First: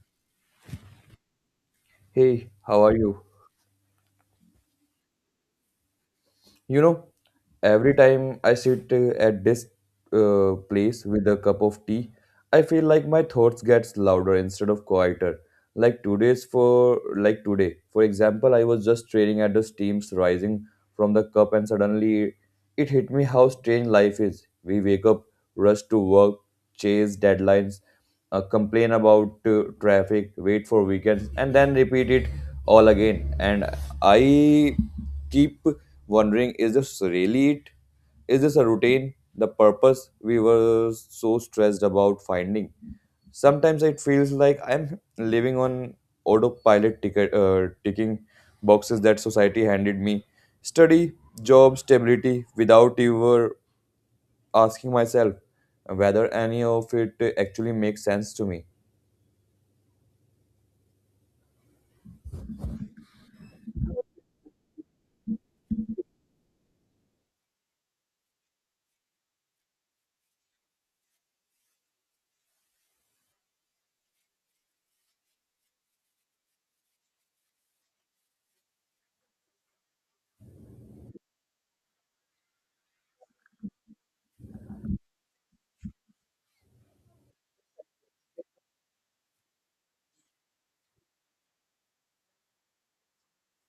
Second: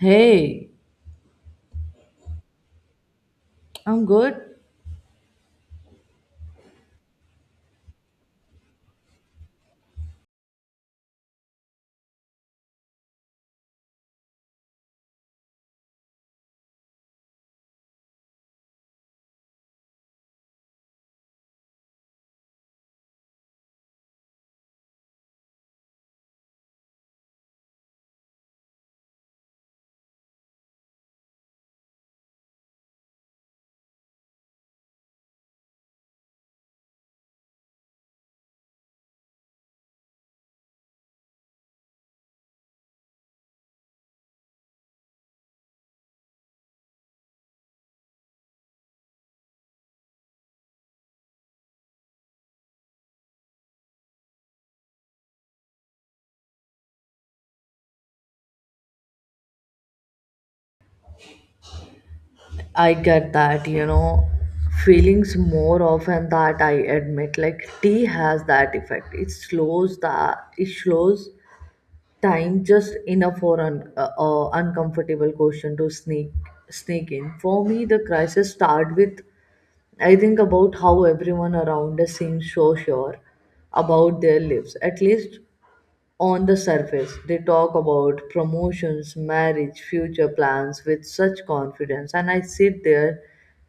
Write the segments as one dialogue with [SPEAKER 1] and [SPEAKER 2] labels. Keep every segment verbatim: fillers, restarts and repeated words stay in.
[SPEAKER 1] Hey,
[SPEAKER 2] Hey, how are you?
[SPEAKER 1] I'm good.
[SPEAKER 2] You know, every time I sit uh, at this uh, place with a cup of tea, I feel like my thoughts gets louder instead of quieter. Like today's for like today. For example, I was just staring at the steams rising from the cup and suddenly it hit me how strange life is. We wake up, rush to work, chase deadlines, uh, complain about uh, traffic, wait for weekends, and then repeat it all again. And I keep wondering, is this really it? Is this a routine? The purpose we were so stressed about finding? Sometimes it feels like I'm living on autopilot ticket, uh, ticking boxes that society handed me. Study, job, stability, without ever asking myself whether any of it actually makes sense to me.
[SPEAKER 1] I get that, you know, feelings more often that I admit. Like tea has that effect. It slows the it slows time just enough for an uh, uh, uncomfortable question to sneak sneak in. For me, the crisis start with I think about how everyone around us seems so sure about their lives. At least on the surface, they talk about promotions, marriage, future plans with such confidence, and I sit there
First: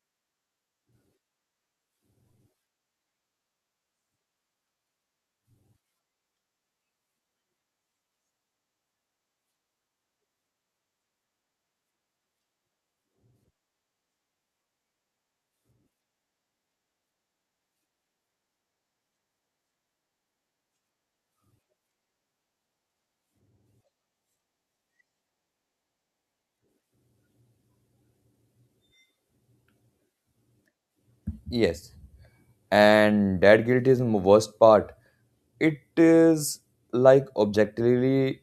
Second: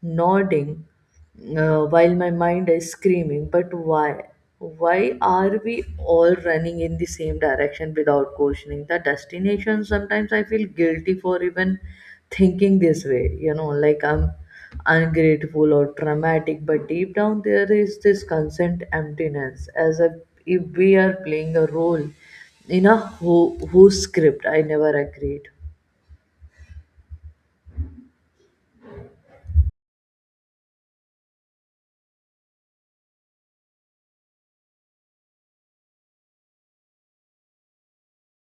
[SPEAKER 1] nodding, uh, while my mind is screaming, but why? Why are we all running in the same direction without questioning the destination? Sometimes I feel guilty for even thinking this way, you know, like I'm ungrateful or traumatic, but deep down there is this consent emptiness, as if if we are playing a role in a who, who script. I never agreed.
[SPEAKER 2] Yes. And that guilt is the worst part. It is like objectively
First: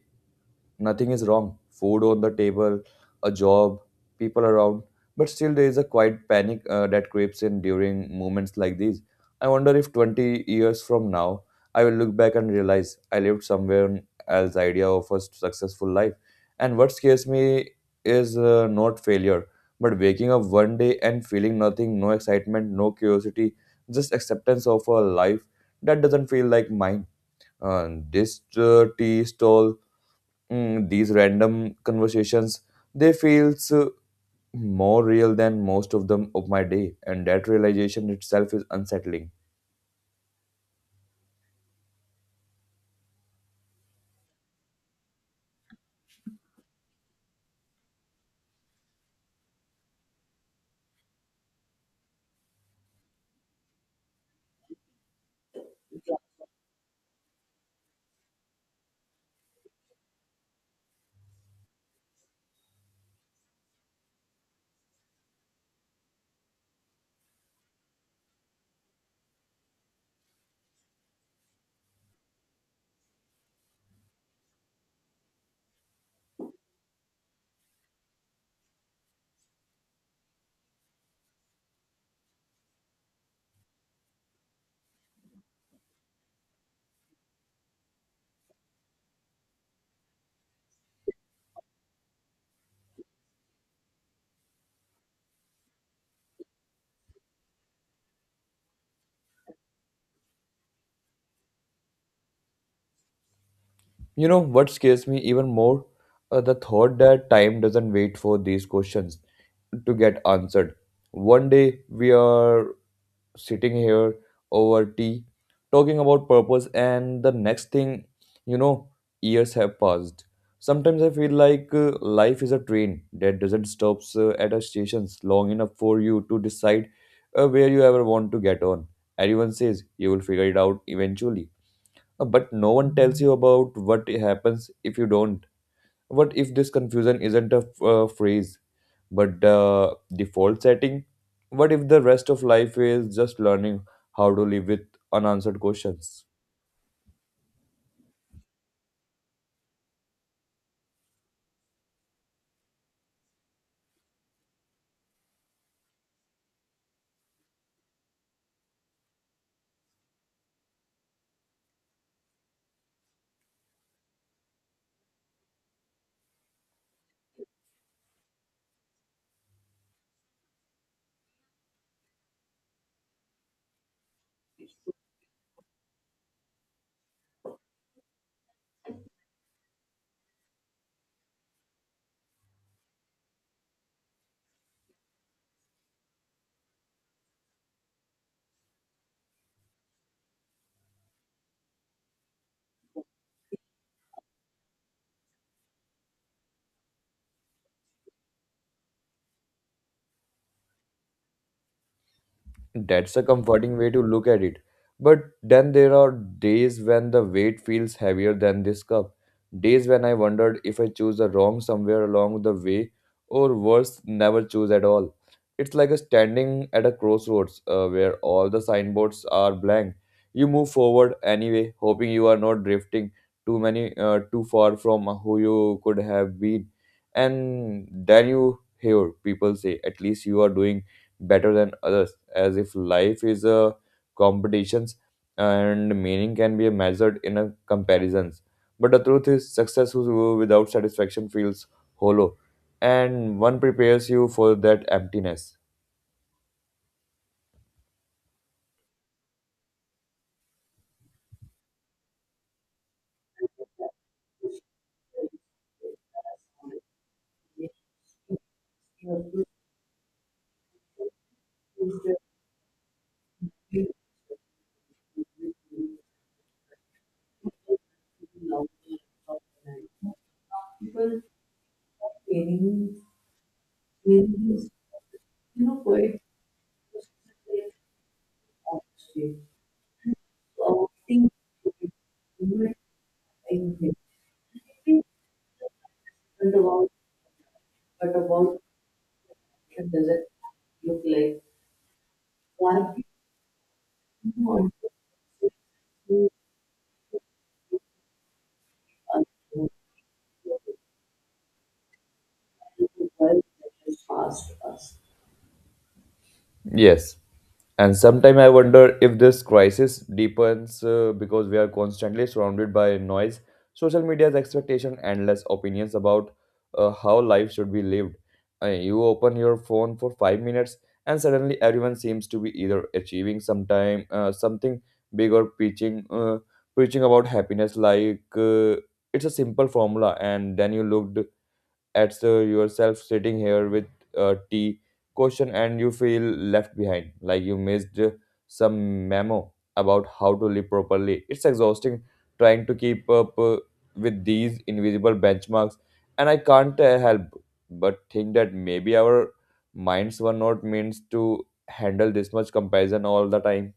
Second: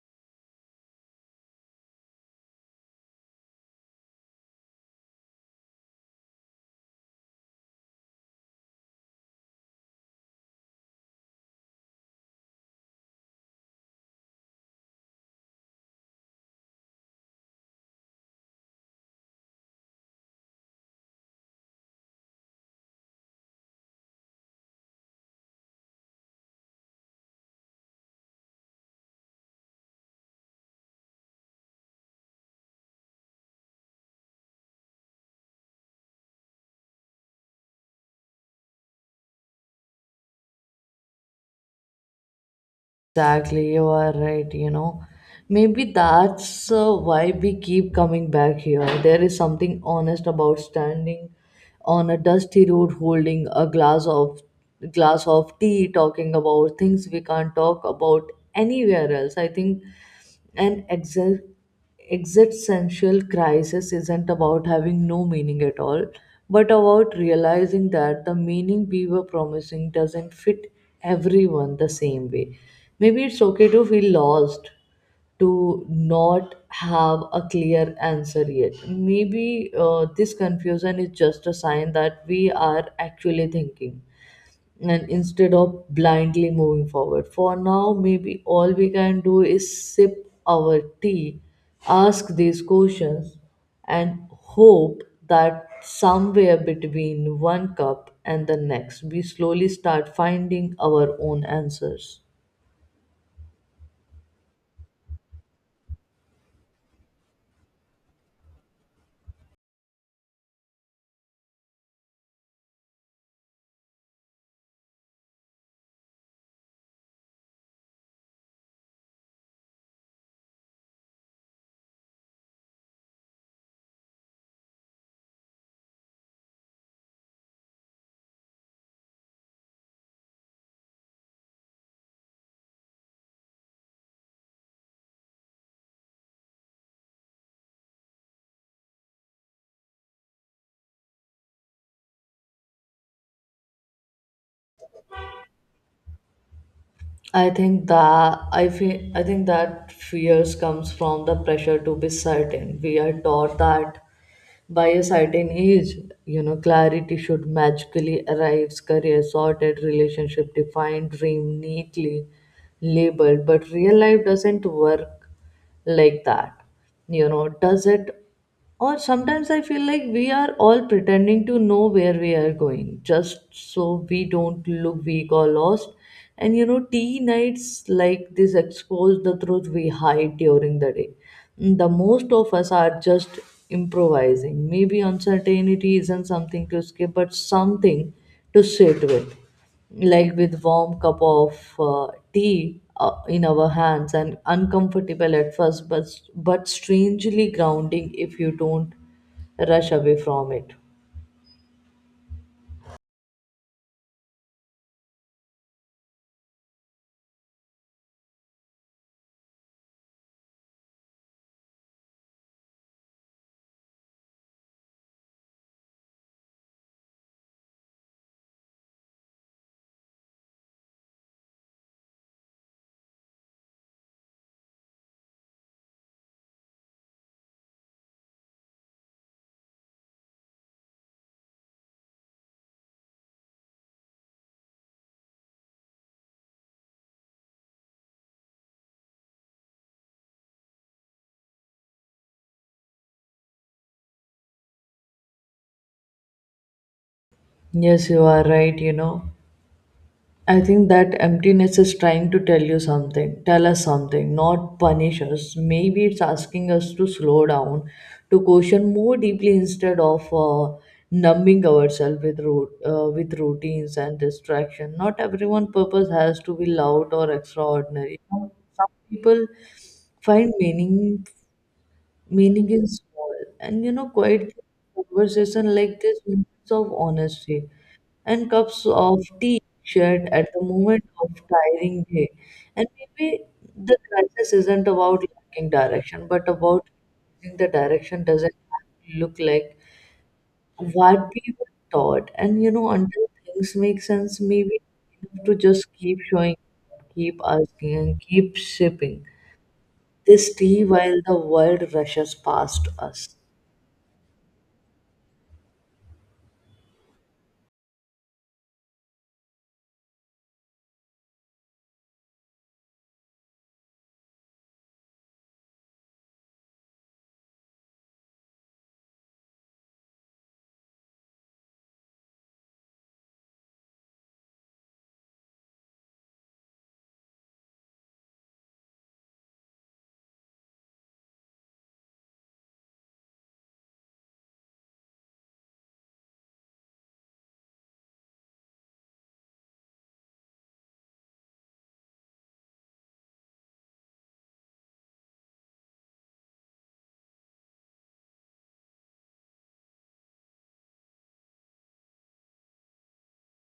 [SPEAKER 2] nothing is wrong. Food on the table, a job, people around. But still, there is a quiet panic uh, that creeps in during moments like these. I wonder if twenty years from now, I will look back and realize I lived someone else's idea of a successful life. And what scares me is uh, not failure, but waking up one day and feeling nothing, no excitement, no curiosity, just acceptance of a life that doesn't feel like mine. Uh, this uh, tea stall, mm, these random conversations, they feels uh, more real than most of them of my day, and that realization itself is unsettling.
[SPEAKER 1] Exactly, you are right. You know, maybe that's uh, why we keep coming back here. There is something honest about standing on a dusty road, holding a glass of glass of tea, talking about things we can't talk about anywhere else. I think, and exact. Existential crisis isn't about having no meaning at all, but about realizing that the meaning we were promising doesn't fit everyone the same way. Maybe it's okay to feel lost, to not have a clear answer yet. Maybe uh, this confusion is just a sign that we are actually thinking and instead of blindly moving forward. For now, maybe all we can do is sip our tea, ask these questions, and hope that somewhere between one cup and the next, we slowly start finding our own answers.
[SPEAKER 2] You know what scares me even more? Uh, the thought that time doesn't wait for these questions to get answered. One day we are sitting here over tea talking about purpose, and the next thing you know, years have passed. Sometimes I feel like uh, life is a train that doesn't stop uh, at a stations long enough for you to decide uh, where you ever want to get on. Everyone says you will figure it out eventually. Uh, but no one tells you about what happens if you don't. What if this confusion isn't a uh, phrase, but the default setting? What if the rest of life is just learning how to live with unanswered questions?
[SPEAKER 1] I think that I feel I think that fears comes from the pressure to be certain. We are taught that by a certain age, you know, clarity should magically arrive, career sorted, relationship defined, dream neatly labeled. But real life doesn't work like that, you know, does it? Or sometimes I feel like we are all pretending to know where we are going just so we don't look weak or lost. And you know, tea nights like this expose the truth we hide during the day. The most of us are just improvising. Maybe uncertainty isn't something to skip but something to sit with, like with warm cup of uh, tea uh, in our hands, and uncomfortable at first, but but strangely grounding if you don't rush away from it.
[SPEAKER 2] That's a comforting way to look at it. But then there are days when the weight feels heavier than this cup. Days when I wondered if I choose the wrong somewhere along the way, or worse, never choose at all. It's like a standing at a crossroads uh, where all the signboards are blank. You move forward anyway, hoping you are not drifting too many uh, too far from who you could have been. And then you hear people say, "At least you are doing better than others," as if life is a competitions and meaning can be measured in a comparisons. But the truth is, success who- without satisfaction feels hollow, and one prepares you for that emptiness.
[SPEAKER 1] Yes, you are right, you know. I think that emptiness is trying to tell you something, tell us something, not punish us. Maybe it's asking us to slow down, to question more deeply instead of uh, numbing ourselves with root, uh, with routines and distraction. Not everyone purpose has to be loud or extraordinary. Some some people find meaning meaning is small, and you know, quite conversation like this, moments of honesty, and cups of tea shared at the moment of tiring day. And maybe the crisis isn't about lacking direction but about realizing the direction doesn't look like what we were taught. And you know, until things make sense, maybe we have to just keep showing keep asking and keep shipping this tea while the world rushes past us.
[SPEAKER 2] Yes. And sometimes I wonder if this crisis deepens uh, because we are constantly surrounded by noise, social media's expectation, and less opinions about uh, how life should be lived. Uh, you open your phone for five minutes, and suddenly everyone seems to be either achieving sometime uh, something big or preaching uh, preaching about happiness. Like uh, it's a simple formula, and then you looked at uh, yourself sitting here with a tea question, and you feel left behind, like you missed uh, some memo about how to live properly. It's exhausting trying to keep up uh, with these invisible benchmarks, and I can't uh, help but think that maybe our minds were not meant to handle this much comparison all the time.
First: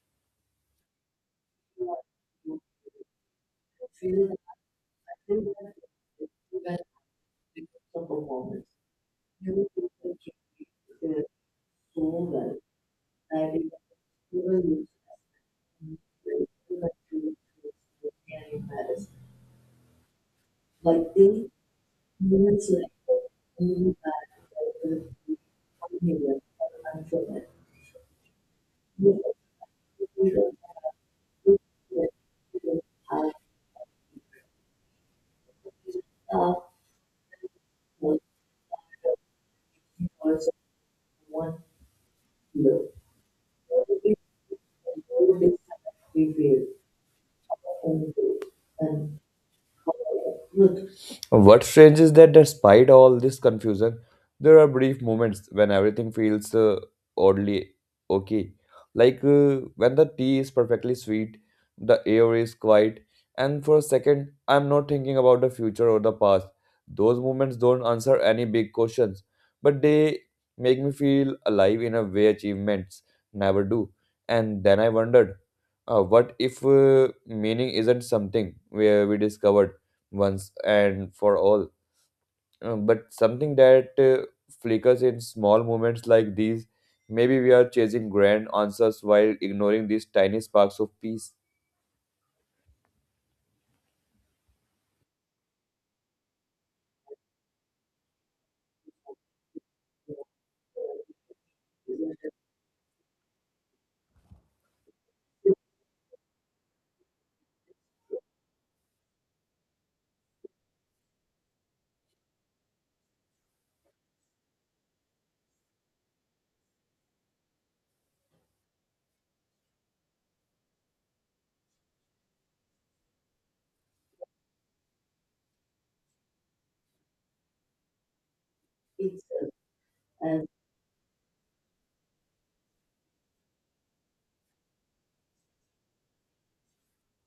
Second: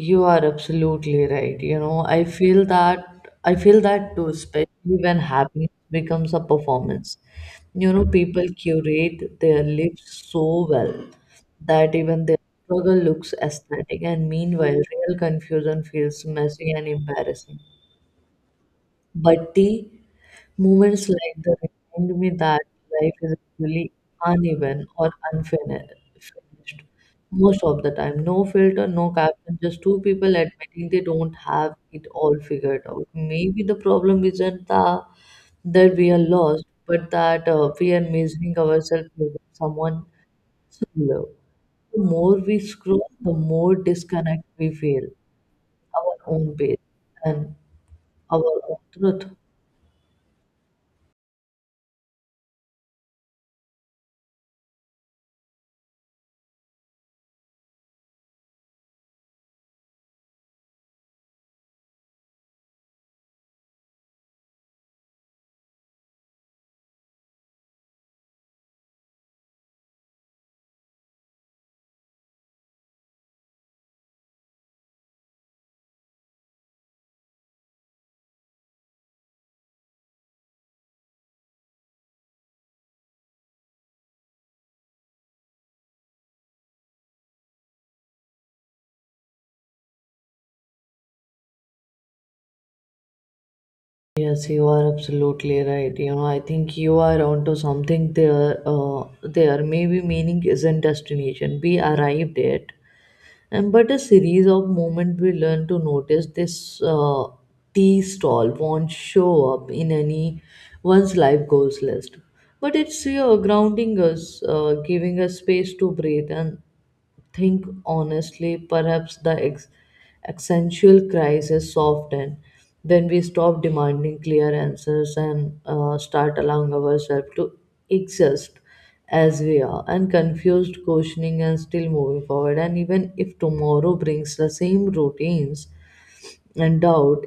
[SPEAKER 1] You are absolutely right. You know, I feel that I feel that too, especially when happiness becomes a performance. You know, people curate their lives so well that even their struggle looks aesthetic, and meanwhile, real confusion feels messy and embarrassing. But tea moments like that remind me that life is really uneven or unfinished. Most of the time, no filter, no caption, just two people admitting they don't have it all figured out. Maybe the problem isn't the, that we are lost, but that uh, we are measuring ourselves with someone similar. The more we scroll, the more disconnect we feel, our own pace and our own truth.
[SPEAKER 2] What's strange is that despite all this confusion, there are brief moments when everything feels uh, oddly okay. Like uh, when the tea is perfectly sweet, the air is quiet, and for a second, I'm not thinking about the future or the past. Those moments don't answer any big questions, but they make me feel alive in a way achievements never do. And then I wondered, uh, what if uh, meaning isn't something where we discovered once and for all, Uh, but something that uh, flickers in small moments like these. Maybe we are chasing grand answers while ignoring these tiny sparks of peace.
[SPEAKER 1] Yes, you are absolutely right. You know, I think you are onto something there. Uh, there, maybe meaning isn't destination we arrived at, and but a series of moments we learn to notice this uh, tea stall won't show up in any one's life goals list, but it's here grounding us, uh, giving us space to breathe and think honestly. Perhaps the ex- existential crisis soften when we stop demanding clear answers and uh, start allowing ourselves to exist as we are, and confused, questioning, and still moving forward. And even if tomorrow brings the same routines and doubt,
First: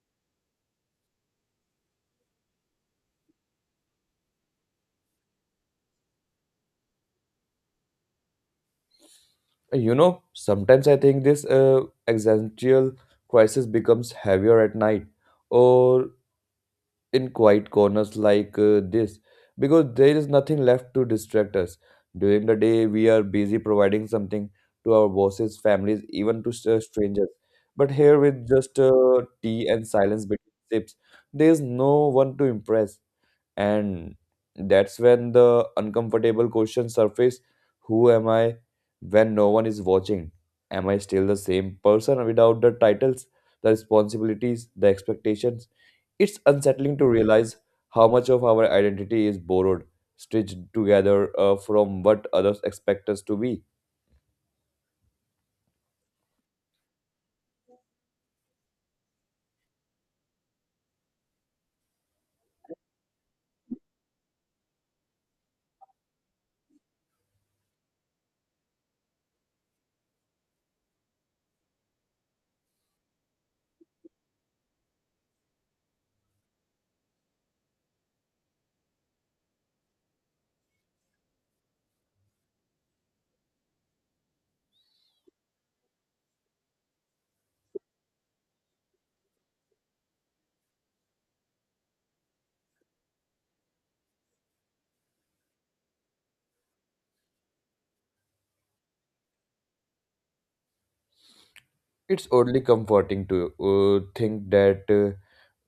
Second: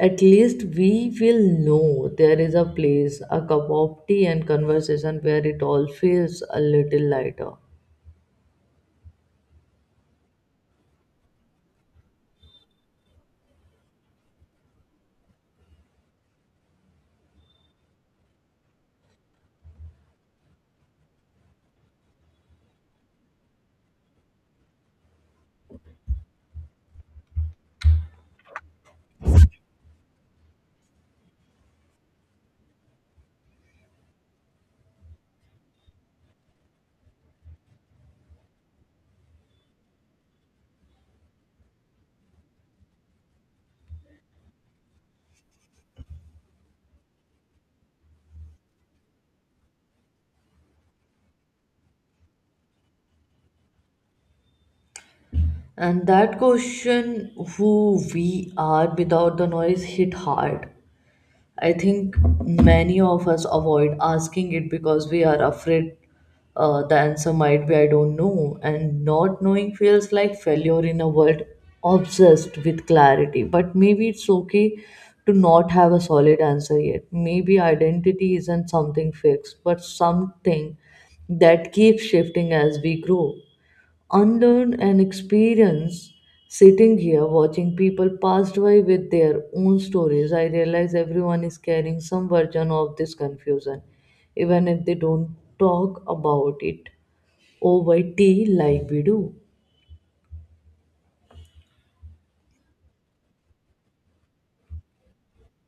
[SPEAKER 1] at least we will know there is a place, a cup of tea, and conversation where it all feels a little lighter.
[SPEAKER 2] Uh, You know, sometimes I think this uh, existential crisis becomes heavier at night or in quiet corners like uh, this, because there is nothing left to distract us. During the day, we are busy providing something to our bosses, families, even to str- strangers. But here, with just uh, tea and silence between sips, there is no one to impress. And that's when the uncomfortable questions surface. Who am I when no one is watching? Am I still the same person without the titles, the responsibilities, the expectations? It's unsettling to realize how much of our identity is borrowed, stitched together uh, from what others expect us to be.
[SPEAKER 1] And that question, who we are without the noise, hit hard. I think many of us avoid asking it because we are afraid uh, the answer might be I don't know, and not knowing feels like failure in a world obsessed with clarity. But maybe it's okay to not have a solid answer yet. Maybe identity isn't something fixed, but something that keeps shifting as we grow, unlearn an experience. Sitting here watching people passed by with their own stories, I realize everyone is carrying some version of this confusion, even if they don't talk about it over tea like we do.
[SPEAKER 2] It's oddly comforting to uh, think that uh,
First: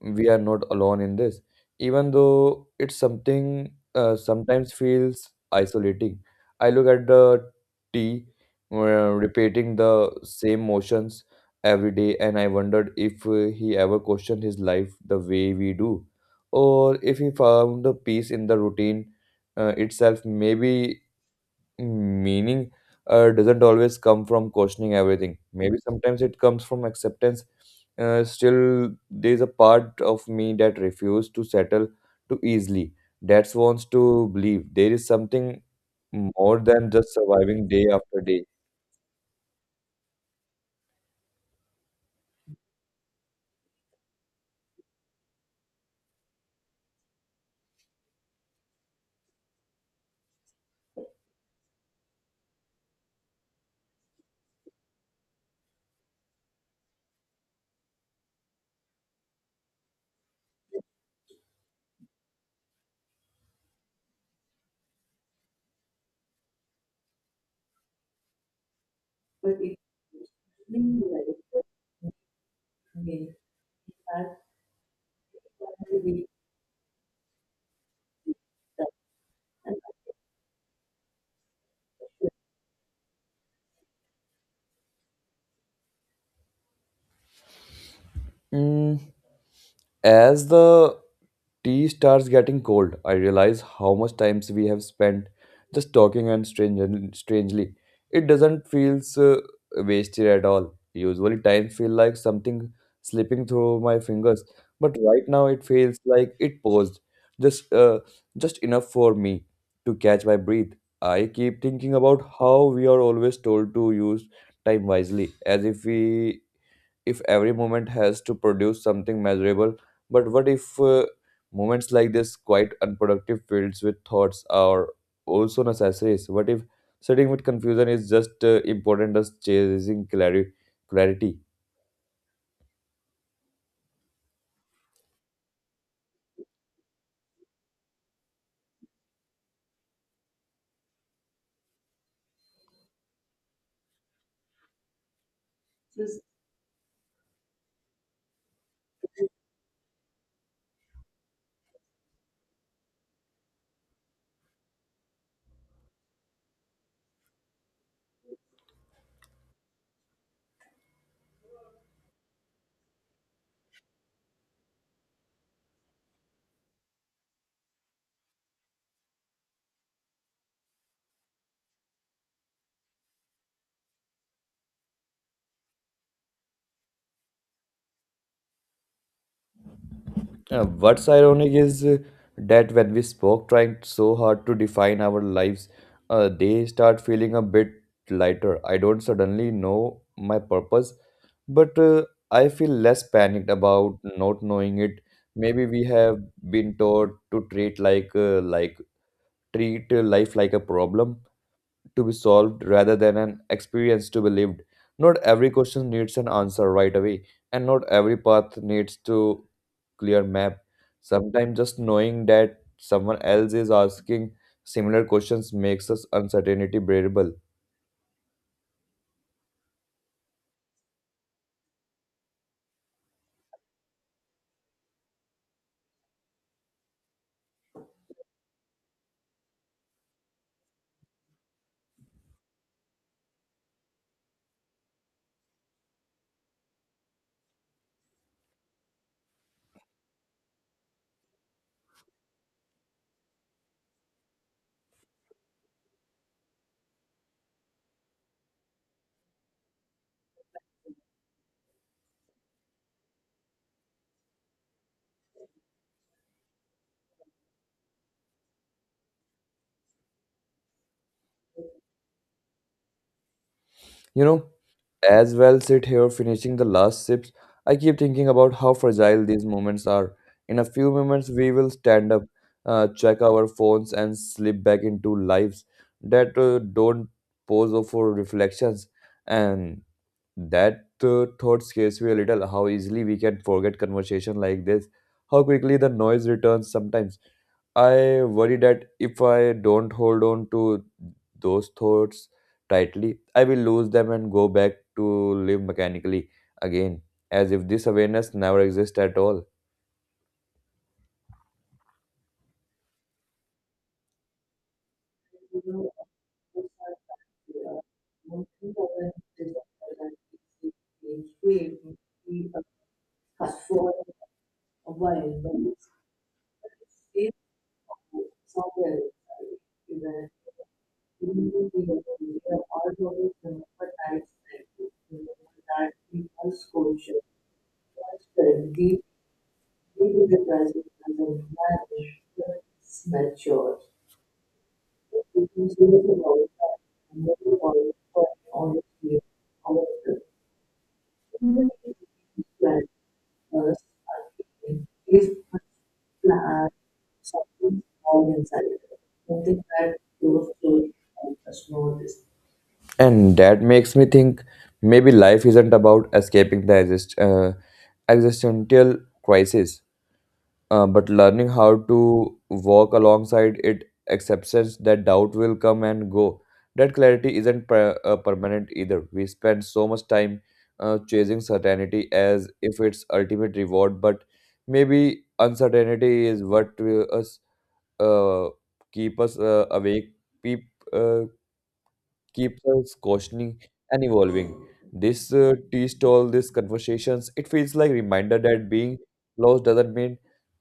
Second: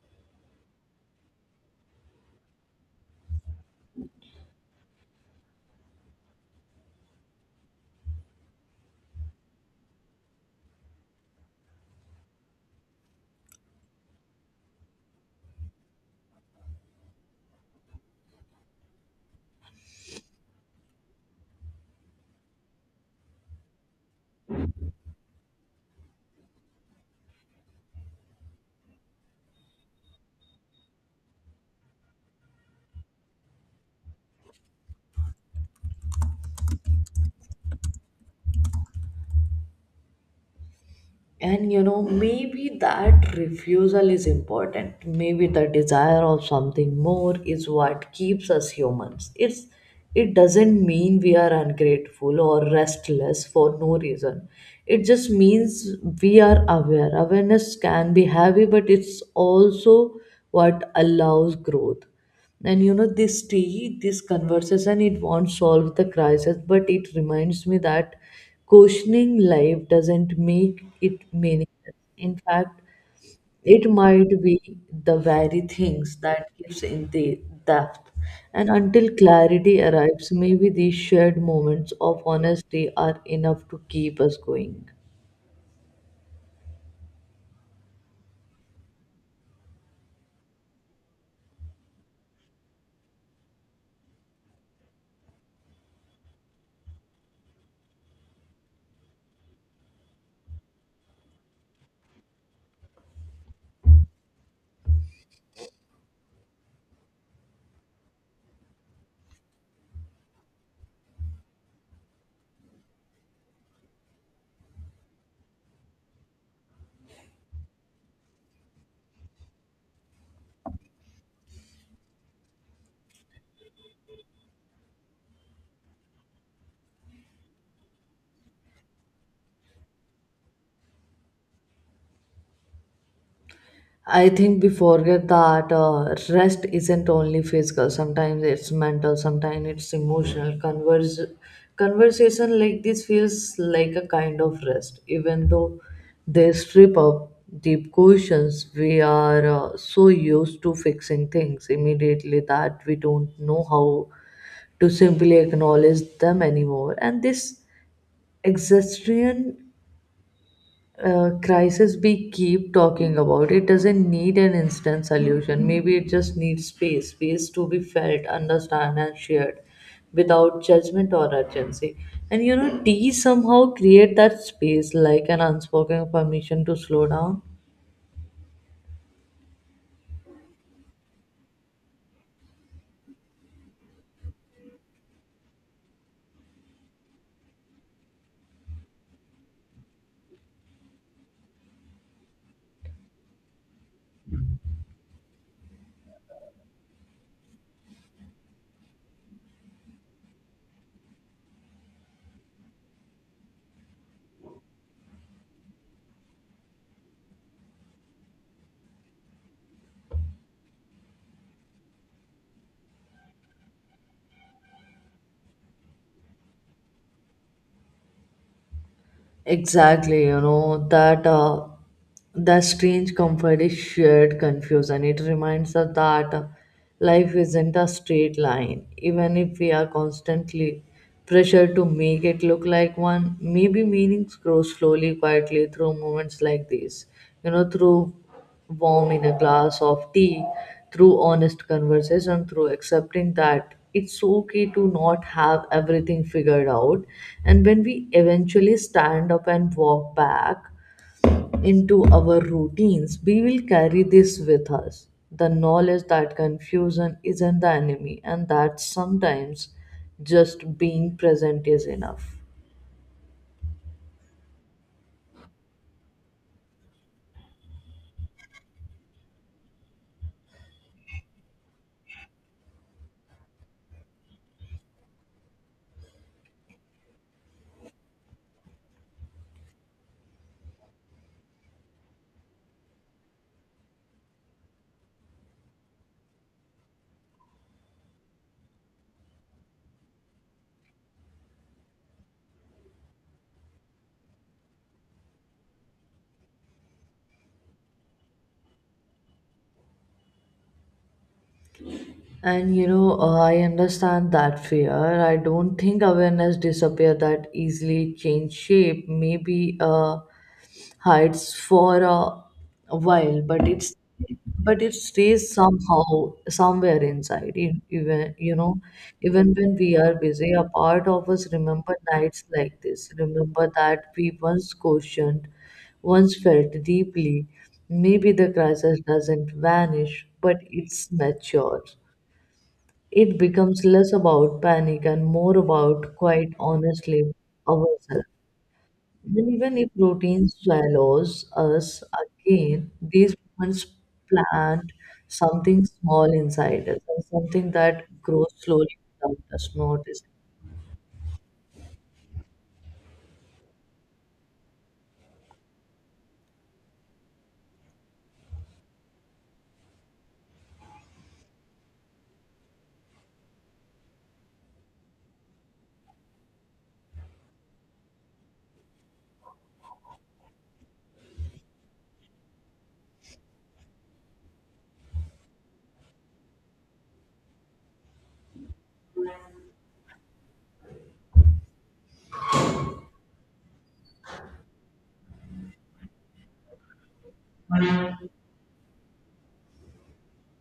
[SPEAKER 2] we are not alone in this, even though it's something uh, sometimes feels isolating. I look at the tea uh, repeating the same motions every day, and I wondered if uh, he ever questioned his life the way we do, or if he found the peace in the routine uh, itself. Maybe meaning uh, doesn't always come from questioning everything. Maybe sometimes it comes from acceptance. Uh, still, there's a part of me that refuses to settle too easily. That wants to believe there is something more than just surviving day after day.
[SPEAKER 1] And you know, maybe that refusal is important. Maybe the desire of something more is what keeps us humans. It's it doesn't mean we are ungrateful or restless for no reason. It just means we are aware. Awareness can be heavy, but it's also what allows growth. And you know, this tea, this conversation, it won't solve the crisis, but it reminds me that questioning life doesn't make it meaningless. In fact, it might be the very things that gives in the depth. And until clarity arrives, maybe these shared moments of honesty are enough to keep us going.
[SPEAKER 2] Mm, as the Tea starts getting cold, I realize how much times we have spent just talking, and strange, strangely, it doesn't feel uh, wasted at all. Usually time feel like something slipping through my fingers, but right now it feels like it paused. Just uh, just enough for me to catch my breath. I keep thinking about how we are always told to use time wisely, as if we if every moment has to produce something measurable. But what if uh, moments like this quite unproductive fields with thoughts are also necessaries? What if sitting with confusion is just uh, important as chasing clarity clarity?
[SPEAKER 1] I think we forget that uh, rest isn't only physical. Sometimes it's mental. Sometimes it's emotional. Converse, conversation like this feels like a kind of rest, even though they strip up deep questions. We are uh, so used to fixing things immediately that we don't know how to simply acknowledge them anymore. And this exhaustion, uh, crisis we keep talking about, it doesn't need an instant solution. Maybe it just needs space space to be felt, understood, and shared without judgment or urgency. And you know, tea somehow create that space, like an unspoken permission to slow down.
[SPEAKER 2] Uh, what's ironic is uh, that when we spoke trying so hard to define our lives, uh, they start feeling a bit lighter. I don't suddenly know my purpose, but uh, I feel less panicked about not knowing it. Maybe we have been taught to treat like uh, like treat uh, life like a problem to be solved rather than an experience to be lived. Not every question needs an answer right away, and not every path needs to clear map. Sometimes just knowing that someone else is asking similar questions makes us uncertainty bearable.
[SPEAKER 1] Exactly, you know, that uh, that strange comfort is shared confusion. It reminds us that uh, life isn't a straight line. Even if we are constantly pressured to make it look like one, maybe meanings grow slowly, quietly, through moments like these. You know, through warm in a glass of tea, through honest conversation, through accepting that it's okay to not have everything figured out. And when we eventually stand up and walk back into our routines, we will carry this with us, the knowledge that confusion isn't the enemy, and that sometimes just being present is enough.
[SPEAKER 2] You know, as well sit here finishing the last sips. I keep thinking about how fragile these moments are. In a few moments, we will stand up, uh, check our phones, and slip back into lives that uh, don't pose for reflections. And that uh, thought scares me a little, how easily we can forget conversation like this, how quickly the noise returns sometimes. I worry that if I don't hold on to those thoughts tightly, I will lose them and go back to live mechanically again, as if this awareness never exists at all.
[SPEAKER 1] And you know, uh, I understand that fear. I don't think awareness disappear that easily, change shape. Maybe uh, hides for a while, but it's but it stays somehow somewhere inside. E- Even, you know, even when we are busy, a part of us remember nights like this. Remember that we once questioned, once felt deeply. Maybe the crisis doesn't vanish, but it's mature. It becomes less about panic and more about quite honestly ourselves. And even if routine swallows us again, these moments plant something small inside us, and something that grows slowly without us noticing.
[SPEAKER 2] And that makes me think maybe life isn't about escaping the exist- uh, existential crisis, Uh, but learning how to walk alongside it, acceptance that doubt will come and go. That clarity isn't per- uh, permanent either. We spend so much time uh, chasing certainty as if it's ultimate reward, but maybe uncertainty is what will us uh, keep us uh, awake, keep uh, keeps us questioning and evolving. This uh, tea stall, these conversations, it feels like reminder that being lost doesn't mean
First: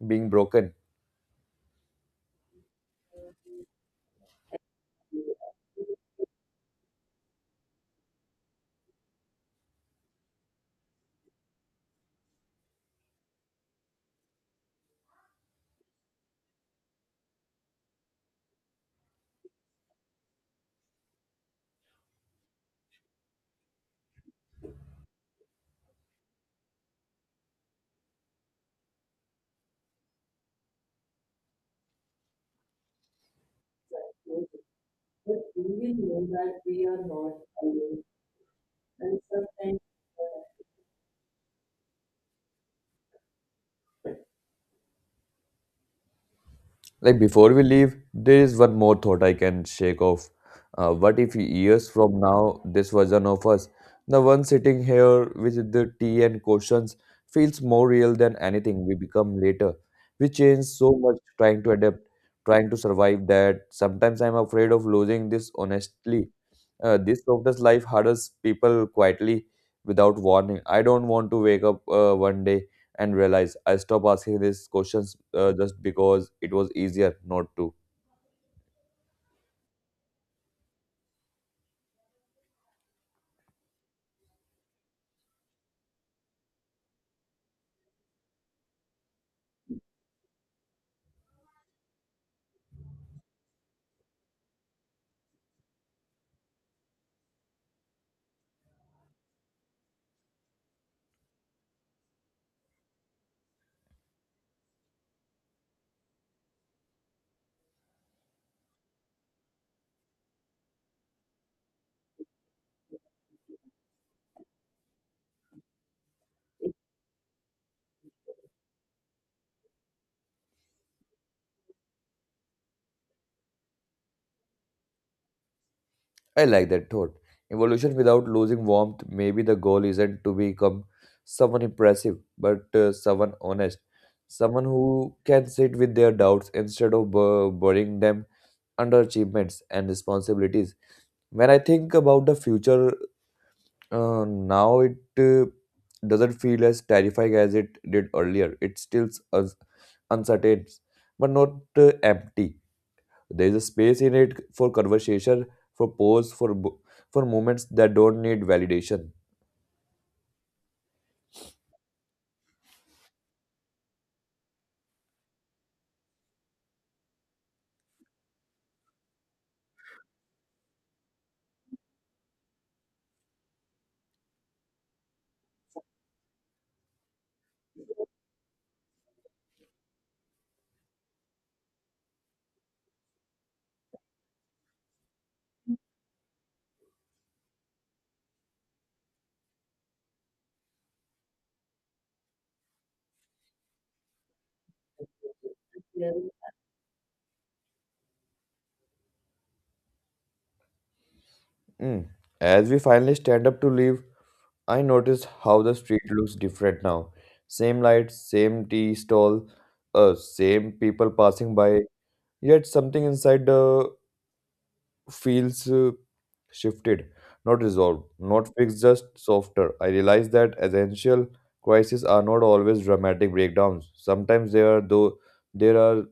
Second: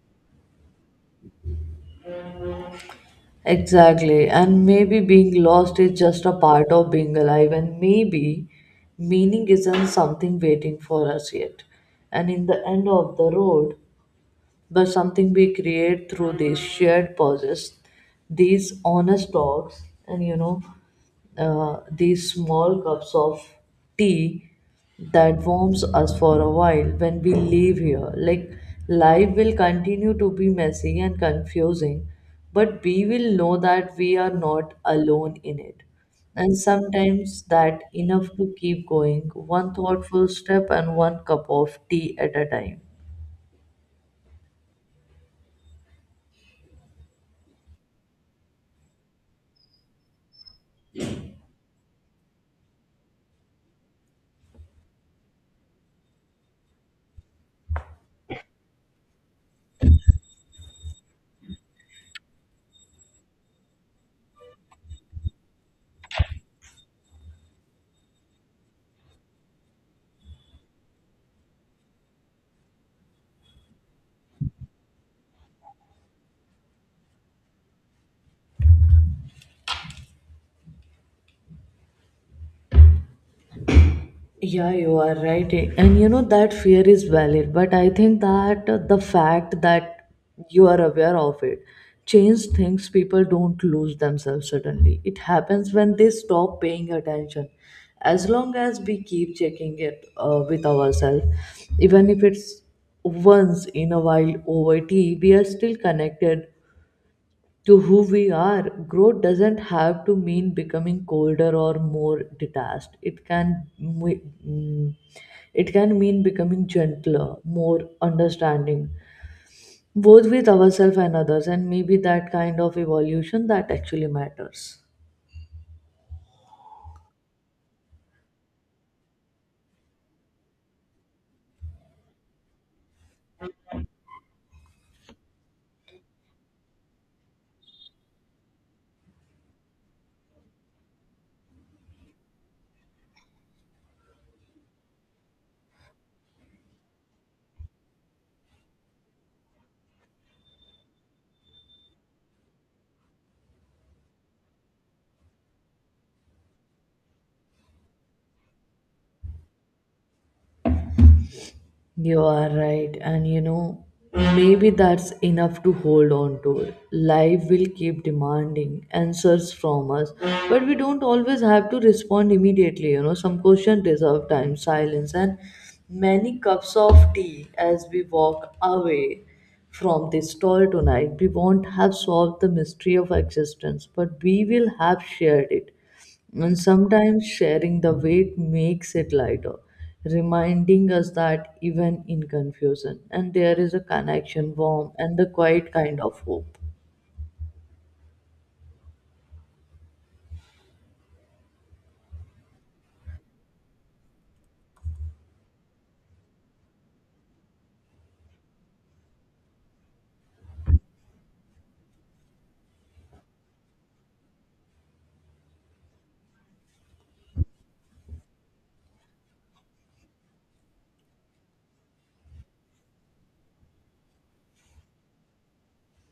[SPEAKER 2] being broken.
[SPEAKER 1] Exactly. And maybe being lost is just a part of being alive, and maybe meaning isn't something waiting for us yet. And in the end of the road, the something we create through these shared pauses, these honest talks, and you know, uh, these small cups of tea that warms us for a while when we leave here. Like, life will continue to be messy and confusing, but we will know that we are not alone in it. And sometimes that enough to keep going, one thoughtful step and one cup of tea at a time.
[SPEAKER 2] Like before we leave, there is one more thought I can shake off. Uh, what if years from now, this version of us, the one sitting here with the tea and questions, feels more real than anything we become later? We change so much trying to adapt, trying to survive, that sometimes I'm afraid of losing this honestly, uh, this lockdown life hurdles people quietly without warning. I don't want to wake up uh, one day and realize I stopped asking these questions uh, just because it was easier not to.
[SPEAKER 1] Yeah, you are right. And you know, that fear is valid, but I think that the fact that you are aware of it change things. People don't lose themselves suddenly. It happens when they stop paying attention. As long as we keep checking it uh, with ourselves, even if it's once in a while over tea, we are still connected to who we are. Growth doesn't have to mean becoming colder or more detached. It can m- mm, it can mean becoming gentler, more understanding, both with ourselves and others, and maybe that kind of evolution that actually matters.
[SPEAKER 2] I like that thought. Evolution without losing warmth. Maybe the goal isn't to become someone impressive, but uh, someone honest, someone who can sit with their doubts instead of bu- burying them under achievements and responsibilities. When I think about the future, Uh, now it uh, doesn't feel as terrifying as it did earlier. It still as uncertain, but not uh, empty. There is a space in it for conversation, for pause, for bo- for moments that don't need validation.
[SPEAKER 1] You are right, and you know, maybe that's enough to hold on to. Life will keep demanding answers from us, but we don't always have to respond immediately. You know, some questions deserve time, silence, and many cups of tea as we walk away from this stall tonight. We won't have solved the mystery of existence, but we will have shared it, and sometimes sharing the weight makes it lighter, reminding us that even in confusion, and there is a connection, warm, and the quiet kind of hope.
[SPEAKER 2] Mm. As we finally stand up to leave, I notice how the street looks different now. Same lights, same tea stall, uh, same people passing by. Yet something inside the feels uh, shifted, not resolved, not fixed, just softer. I realize that essential crises are not always dramatic breakdowns. Sometimes there are though there are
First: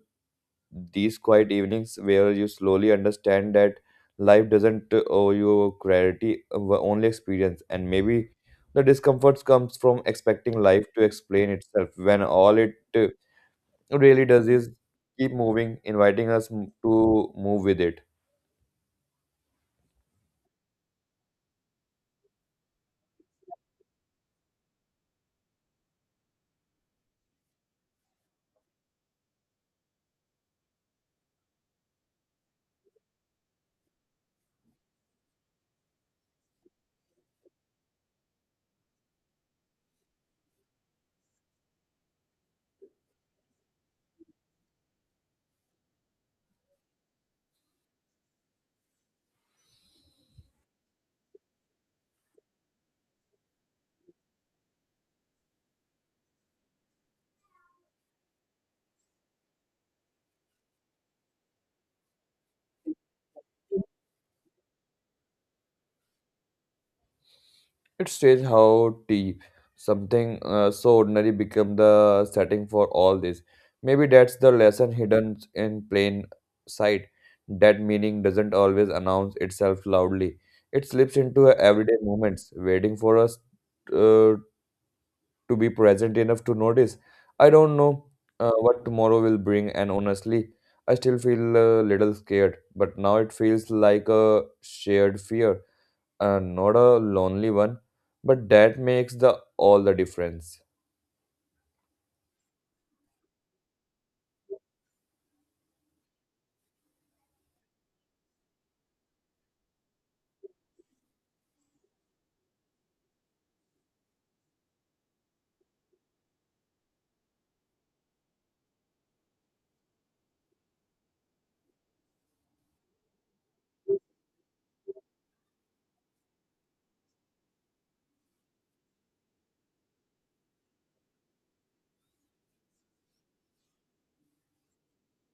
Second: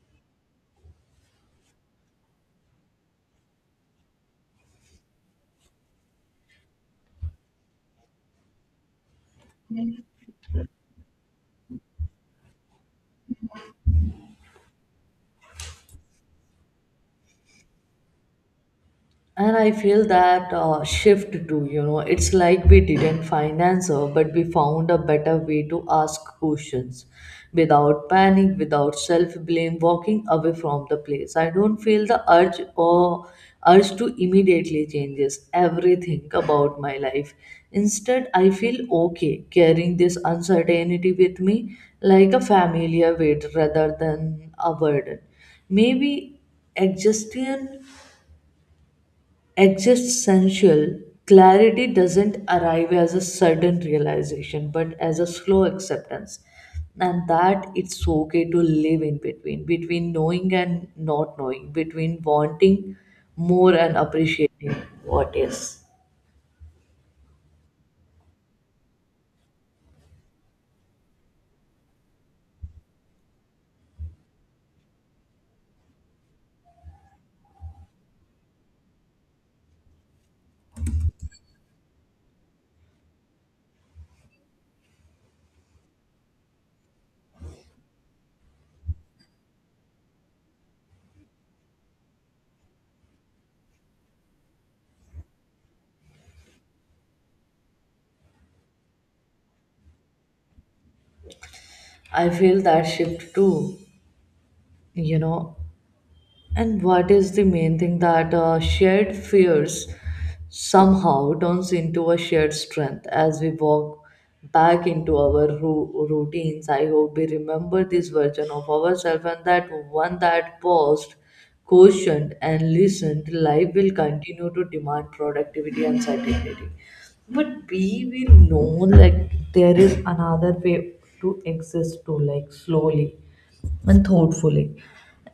[SPEAKER 2] these quiet evenings where you slowly understand that life doesn't uh, owe you clarity, uh, only experience, and maybe the discomfort comes from expecting life to explain itself when all it uh, really does is keep moving, inviting us m- to move with it.
[SPEAKER 1] And I feel that uh, shift too, you know. It's like we didn't find answer, but we found a better way to ask questions without panic, without self blame. Walking away from the place, I don't feel the urge or urge to immediately changes everything about my life. Instead, I feel okay carrying this uncertainty with me like a familiar weight rather than a burden. Maybe exhaustion. Existential clarity doesn't arrive as a sudden realization, but as a slow acceptance, and that it's okay to live in between, between knowing and not knowing, between wanting more and appreciating what is.
[SPEAKER 2] It states how deep something uh, so ordinary become the setting for all this. Maybe that's the lesson hidden in plain sight. That meaning doesn't always announce itself loudly. It slips into everyday moments, waiting for us uh, to be present enough to notice. I don't know uh, what tomorrow will bring, and honestly, I still feel a little scared, but now it feels like a shared fear, uh, not a lonely one, but that makes the all the difference.
[SPEAKER 1] I feel that shift too, you know. And what is the main thing, that uh, shared fears somehow turns into a shared strength as we walk back into our ru- routines? I hope we remember this version of ourselves, and that one that paused, questioned, and listened. Life will continue to demand productivity and certainty. But we will know, like, there is another way to exist too, like slowly and thoughtfully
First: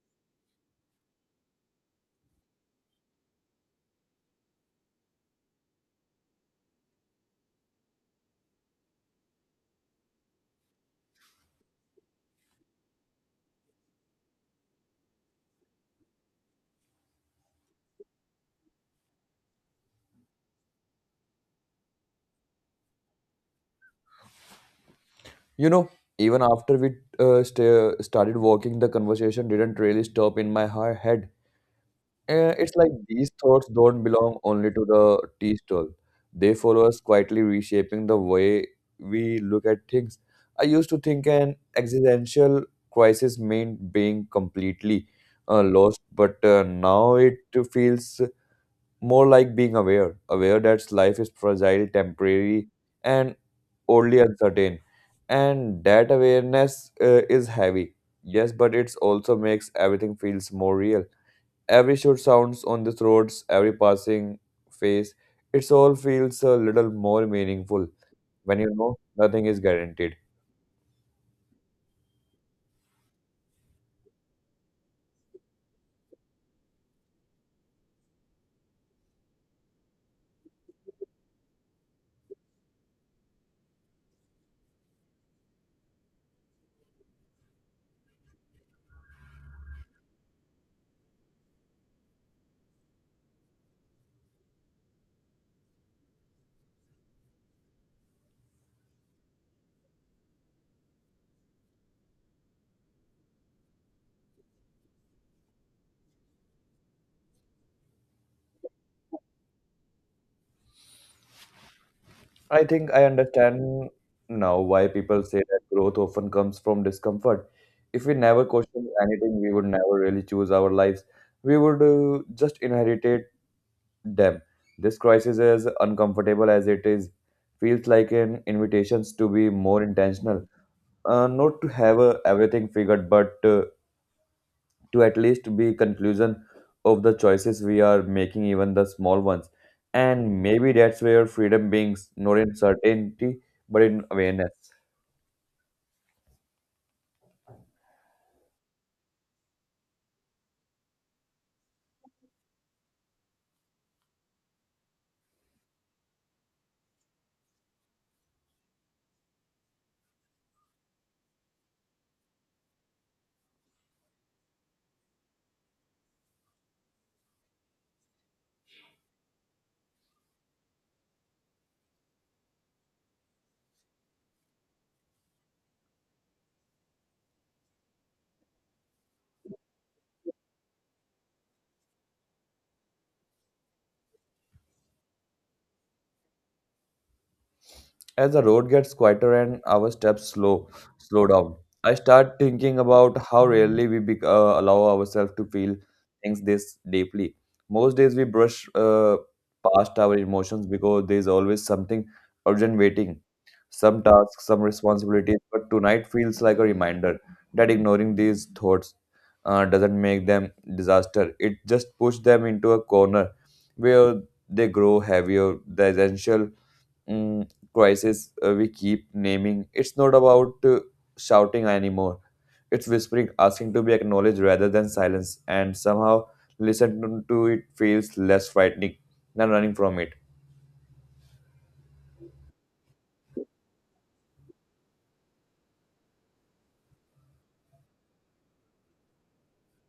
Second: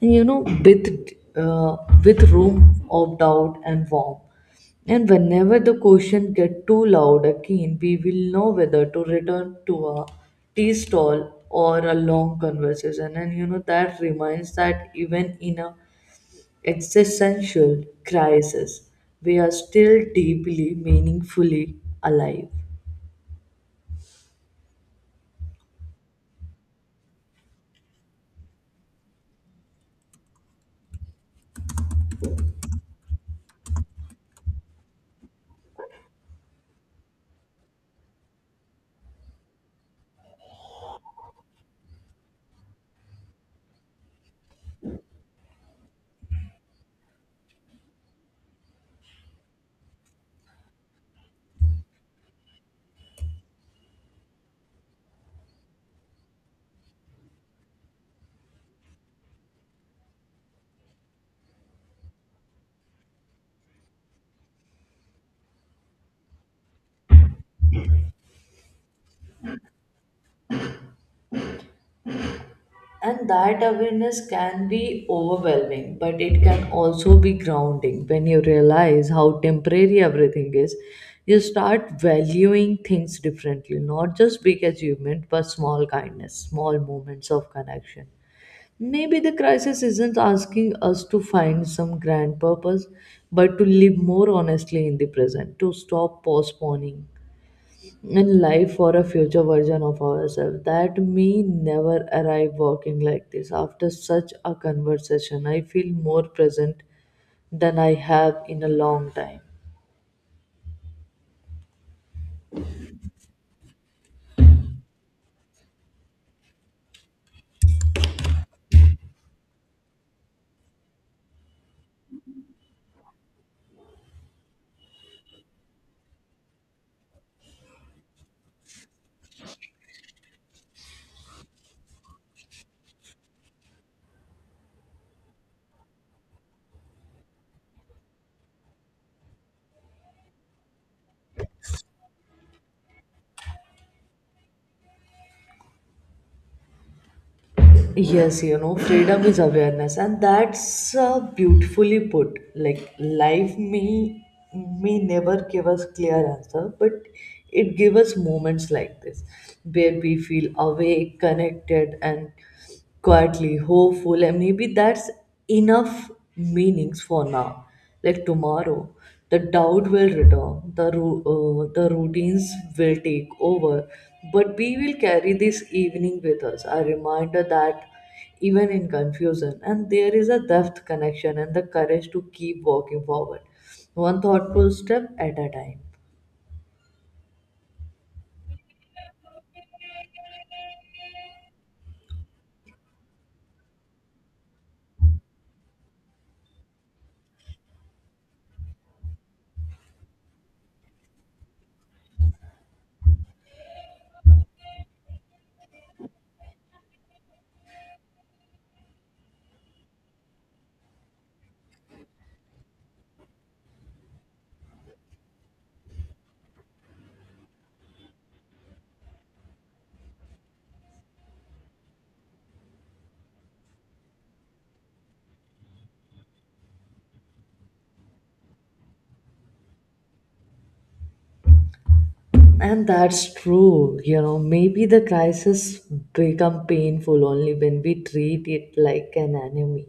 [SPEAKER 1] and, you know, with uh, with room of doubt and warmth. And whenever the question get too loud again, we will know whether to return to a tea stall or a long conversation. And you know, that reminds that even in a existential crisis, we are still deeply, meaningfully alive.
[SPEAKER 2] You know, even after we uh, sta started walking, the conversation didn't really stop in my he- head. Uh, it's like these thoughts don't belong only to the tea stall. They follow us quietly, reshaping the way we look at things. I used to think an existential crisis meant being completely uh, lost, but uh, now it feels more like being aware, aware that life is fragile, temporary, and only uncertain. And that awareness uh, is heavy, yes, but it also makes everything feels more real. Every shoot sounds on these roads, every passing face, it all feels a little more meaningful when you know nothing is guaranteed.
[SPEAKER 1] And that awareness can be overwhelming, but it can also be grounding. When you realize how temporary everything is, you start valuing things differently, not just big achievement, but small kindness, small moments of connection. Maybe the crisis isn't asking us to find some grand purpose, but to live more honestly in the present, to stop postponing in life for a future version of ourselves that may never arrive. Walking like this, after such a conversation, I feel more present than I have in a long time.
[SPEAKER 2] I think I understand now why people say that growth often comes from discomfort. If we never questioned anything, we would never really choose our lives. We would uh, just inherit them. This crisis, as uncomfortable as it is, feels like an invitation to be more intentional. Uh, not to have uh, everything figured, but uh, to at least be conclusion of the choices we are making, even the small ones. And maybe that's where freedom beings, not in certainty but in awareness.
[SPEAKER 1] Yes, you know, freedom is awareness, and that's uh, beautifully put. Like, life may may never give us clear answer, but it gives us moments like this, where we feel awake, connected, and quietly hopeful. And maybe that's enough meanings for now. Like tomorrow, the doubt will return, the ru- uh, the routines will take over, but we will carry this evening with us, a reminder that even in confusion, and there is a depth connection and the courage to keep walking forward one thoughtful step at a time.
[SPEAKER 2] As the road gets quieter and our steps slow, slow down, I start thinking about how rarely we bec- uh, allow ourselves to feel things this deeply. Most days we brush uh, past our emotions because there is always something urgent waiting, some tasks, some responsibilities. But tonight feels like a reminder that ignoring these thoughts uh, doesn't make them disaster. It just pushes them into a corner where they grow heavier. The essential mm, crisis uh, we keep naming, it's not about uh, shouting anymore. It's whispering, asking to be acknowledged rather than silence, and somehow listening to it feels less frightening than running from it.
[SPEAKER 1] And that's true, you know. Maybe the crisis become painful only when we treat it like an enemy,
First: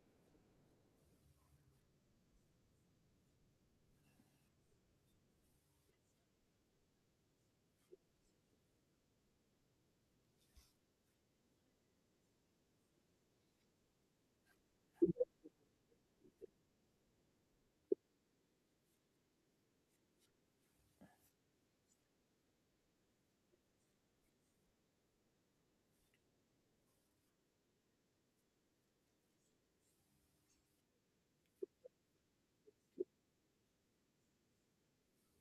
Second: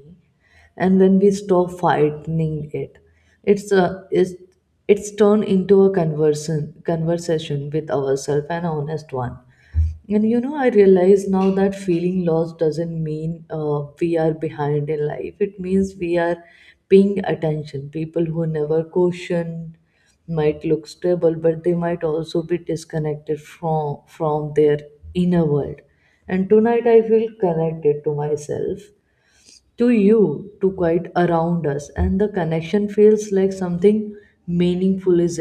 [SPEAKER 1] and when we stop fighting it, It's a, it's, it's turned into a conversion, conversation with ourselves, an honest one. And you know, I realize now that feeling lost doesn't mean uh, we are behind in life. It means we are paying attention. People who never question might look stable, but they might also be disconnected from from their inner world. And tonight, I feel connected to myself, to you, to quite around us, and the connection feels like something meaningful is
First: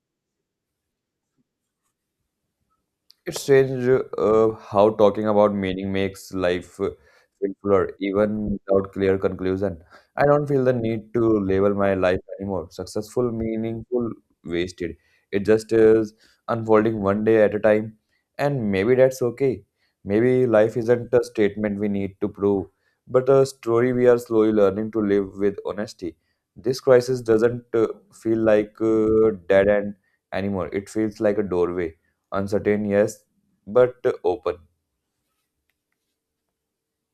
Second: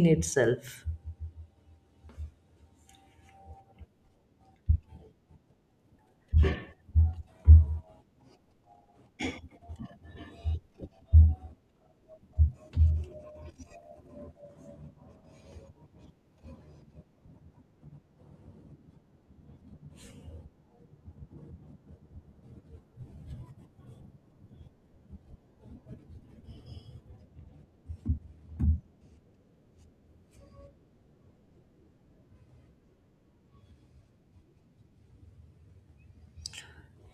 [SPEAKER 1] in itself.
[SPEAKER 2] It's strange uh, how talking about meaning makes life uh, feel fuller, even without clear conclusion. I don't feel the need to label my life anymore. Successful, meaningful, wasted. It just is unfolding one day at a time, and maybe that's okay. Maybe life isn't a statement we need to prove, but a story we are slowly learning to live with honesty. This crisis doesn't uh, feel like a dead end anymore. It feels like a doorway, uncertain, yes, but open.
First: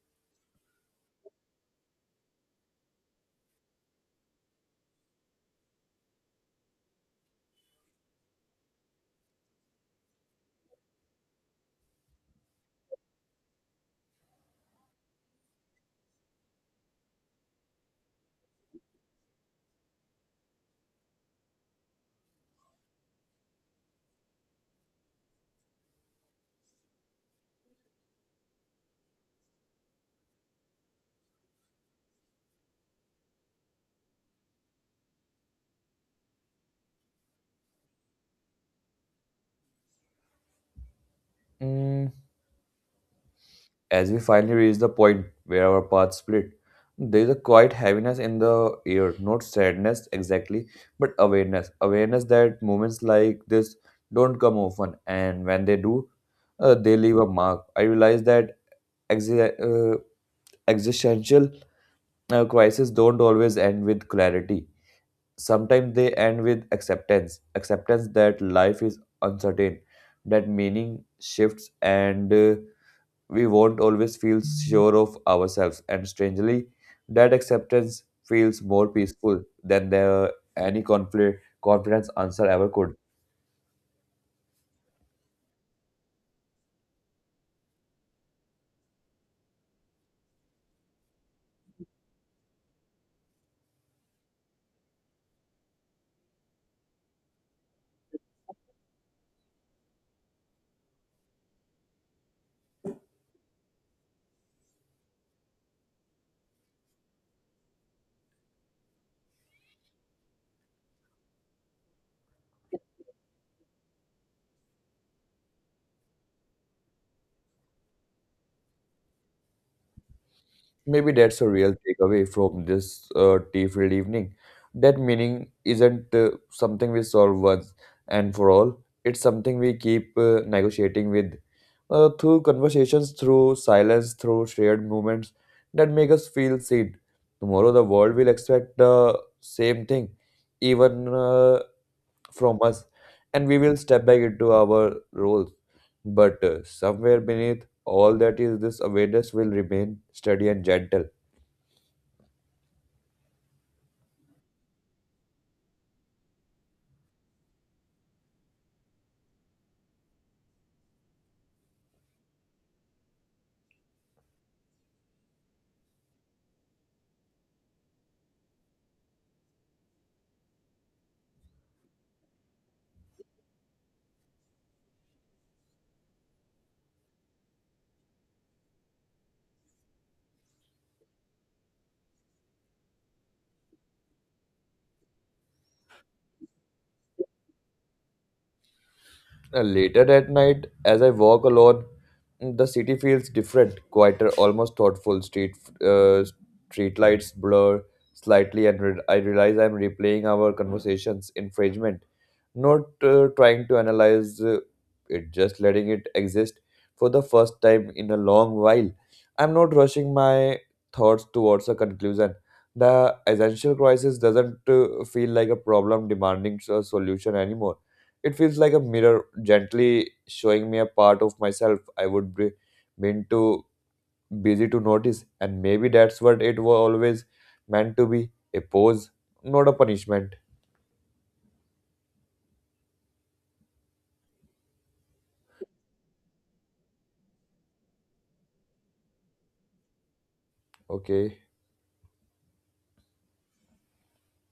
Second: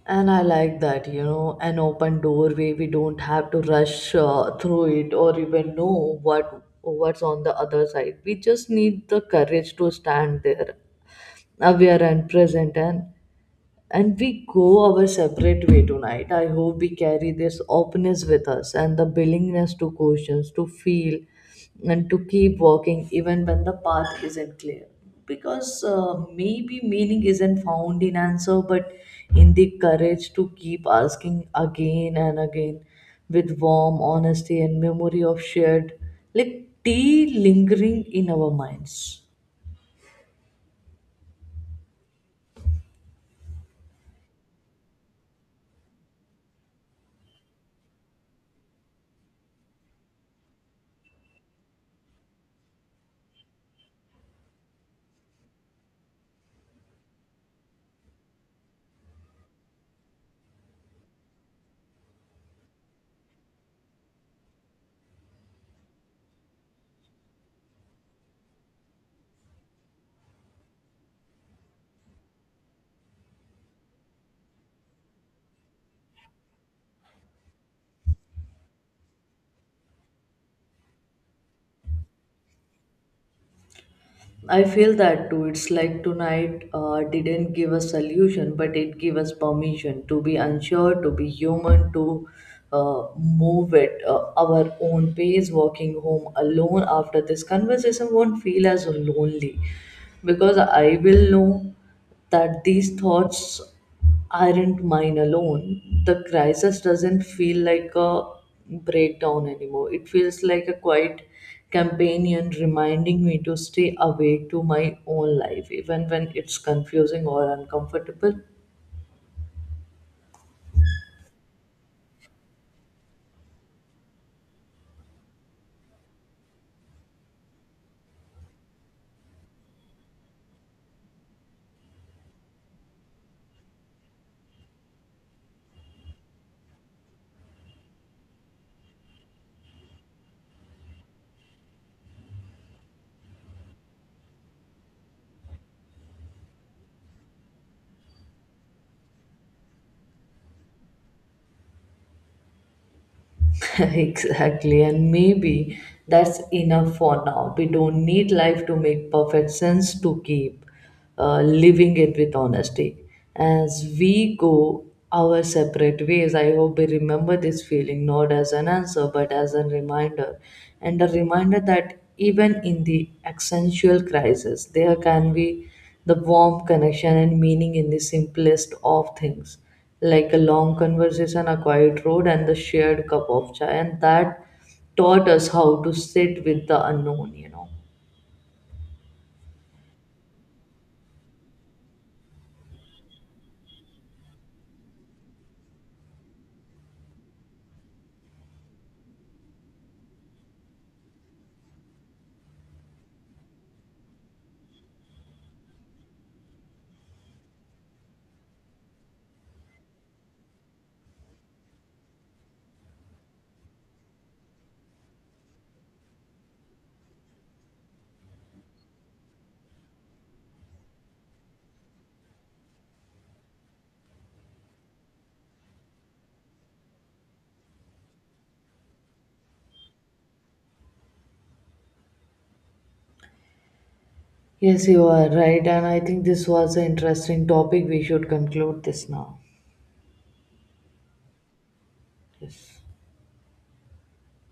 [SPEAKER 1] And I like that, you know, an open doorway. We don't have to rush uh, through it, or even know what what's on the other side. We just need the courage to stand there, aware and present. and and we go our separate way tonight. I hope we carry this openness with us, and the willingness to questions, to feel, and to keep walking even when the path isn't clear. Because uh, maybe meaning isn't found in answer, but in the courage to keep asking again and again, with warm honesty and memory of shared, like tea lingering in our minds.
[SPEAKER 2] Mm, as we finally reach the point where our paths split, there is a quiet heaviness in the air, not sadness exactly, but awareness. Awareness that moments like this don't come often, and when they do, uh, they leave a mark. I realize that exi- uh, existential uh, crises don't always end with clarity. Sometimes they end with acceptance, acceptance that life is uncertain, that meaning shifts, and uh, we won't always feel sure of ourselves. And strangely, that acceptance feels more peaceful than the, any conflict, confidence answer ever could.
[SPEAKER 1] I feel that too. It's like tonight uh, didn't give a solution, but it gave us permission to be unsure, to be human, to uh, move at uh, our own pace. Walking home alone after this conversation won't feel as lonely, because I will know that these thoughts aren't mine alone. The crisis doesn't feel like a breakdown anymore. It feels like a quiet companion, reminding me to stay awake to my own life, even when it's confusing or uncomfortable.
[SPEAKER 2] Maybe that's a real takeaway from this uh, tea-filled evening. That meaning isn't uh, something we solve once and for all. It's something we keep uh, negotiating with, uh, through conversations, through silence, through shared moments that make us feel seen. Tomorrow, the world will expect the same thing, even uh, from us, and we will step back into our roles. But uh, somewhere beneath all that is this awareness will remain steady and gentle.
[SPEAKER 1] Exactly, and maybe that's enough for now. We don't need life to make perfect sense to keep uh, living it with honesty. As we go our separate ways, I hope we remember this feeling not as an answer but as a reminder, and a reminder that even in the existential crisis, there can be the warm connection and meaning in the simplest of things, like a long conversation, a quiet road, and the shared cup of chai. And that taught us how to sit with the unknown, you know.
[SPEAKER 2] Uh, Later at night, as I walk alone, the city feels different, quieter, almost thoughtful. Street uh, Street lights blur slightly, and re- I realize I'm replaying our conversations in fragment, not uh, trying to analyze uh, it, just letting it exist. For the first time in a long while, I'm not rushing my thoughts towards a conclusion. The essential crisis doesn't uh, feel like a problem demanding a solution anymore. It feels like a mirror gently showing me a part of myself I would be been too busy to notice, and maybe that's what it was always meant to be, a pose, not a punishment.
[SPEAKER 1] Yes, you are right. And I think this was an interesting topic. We should conclude this now.
[SPEAKER 2] Okay.
[SPEAKER 1] Yes.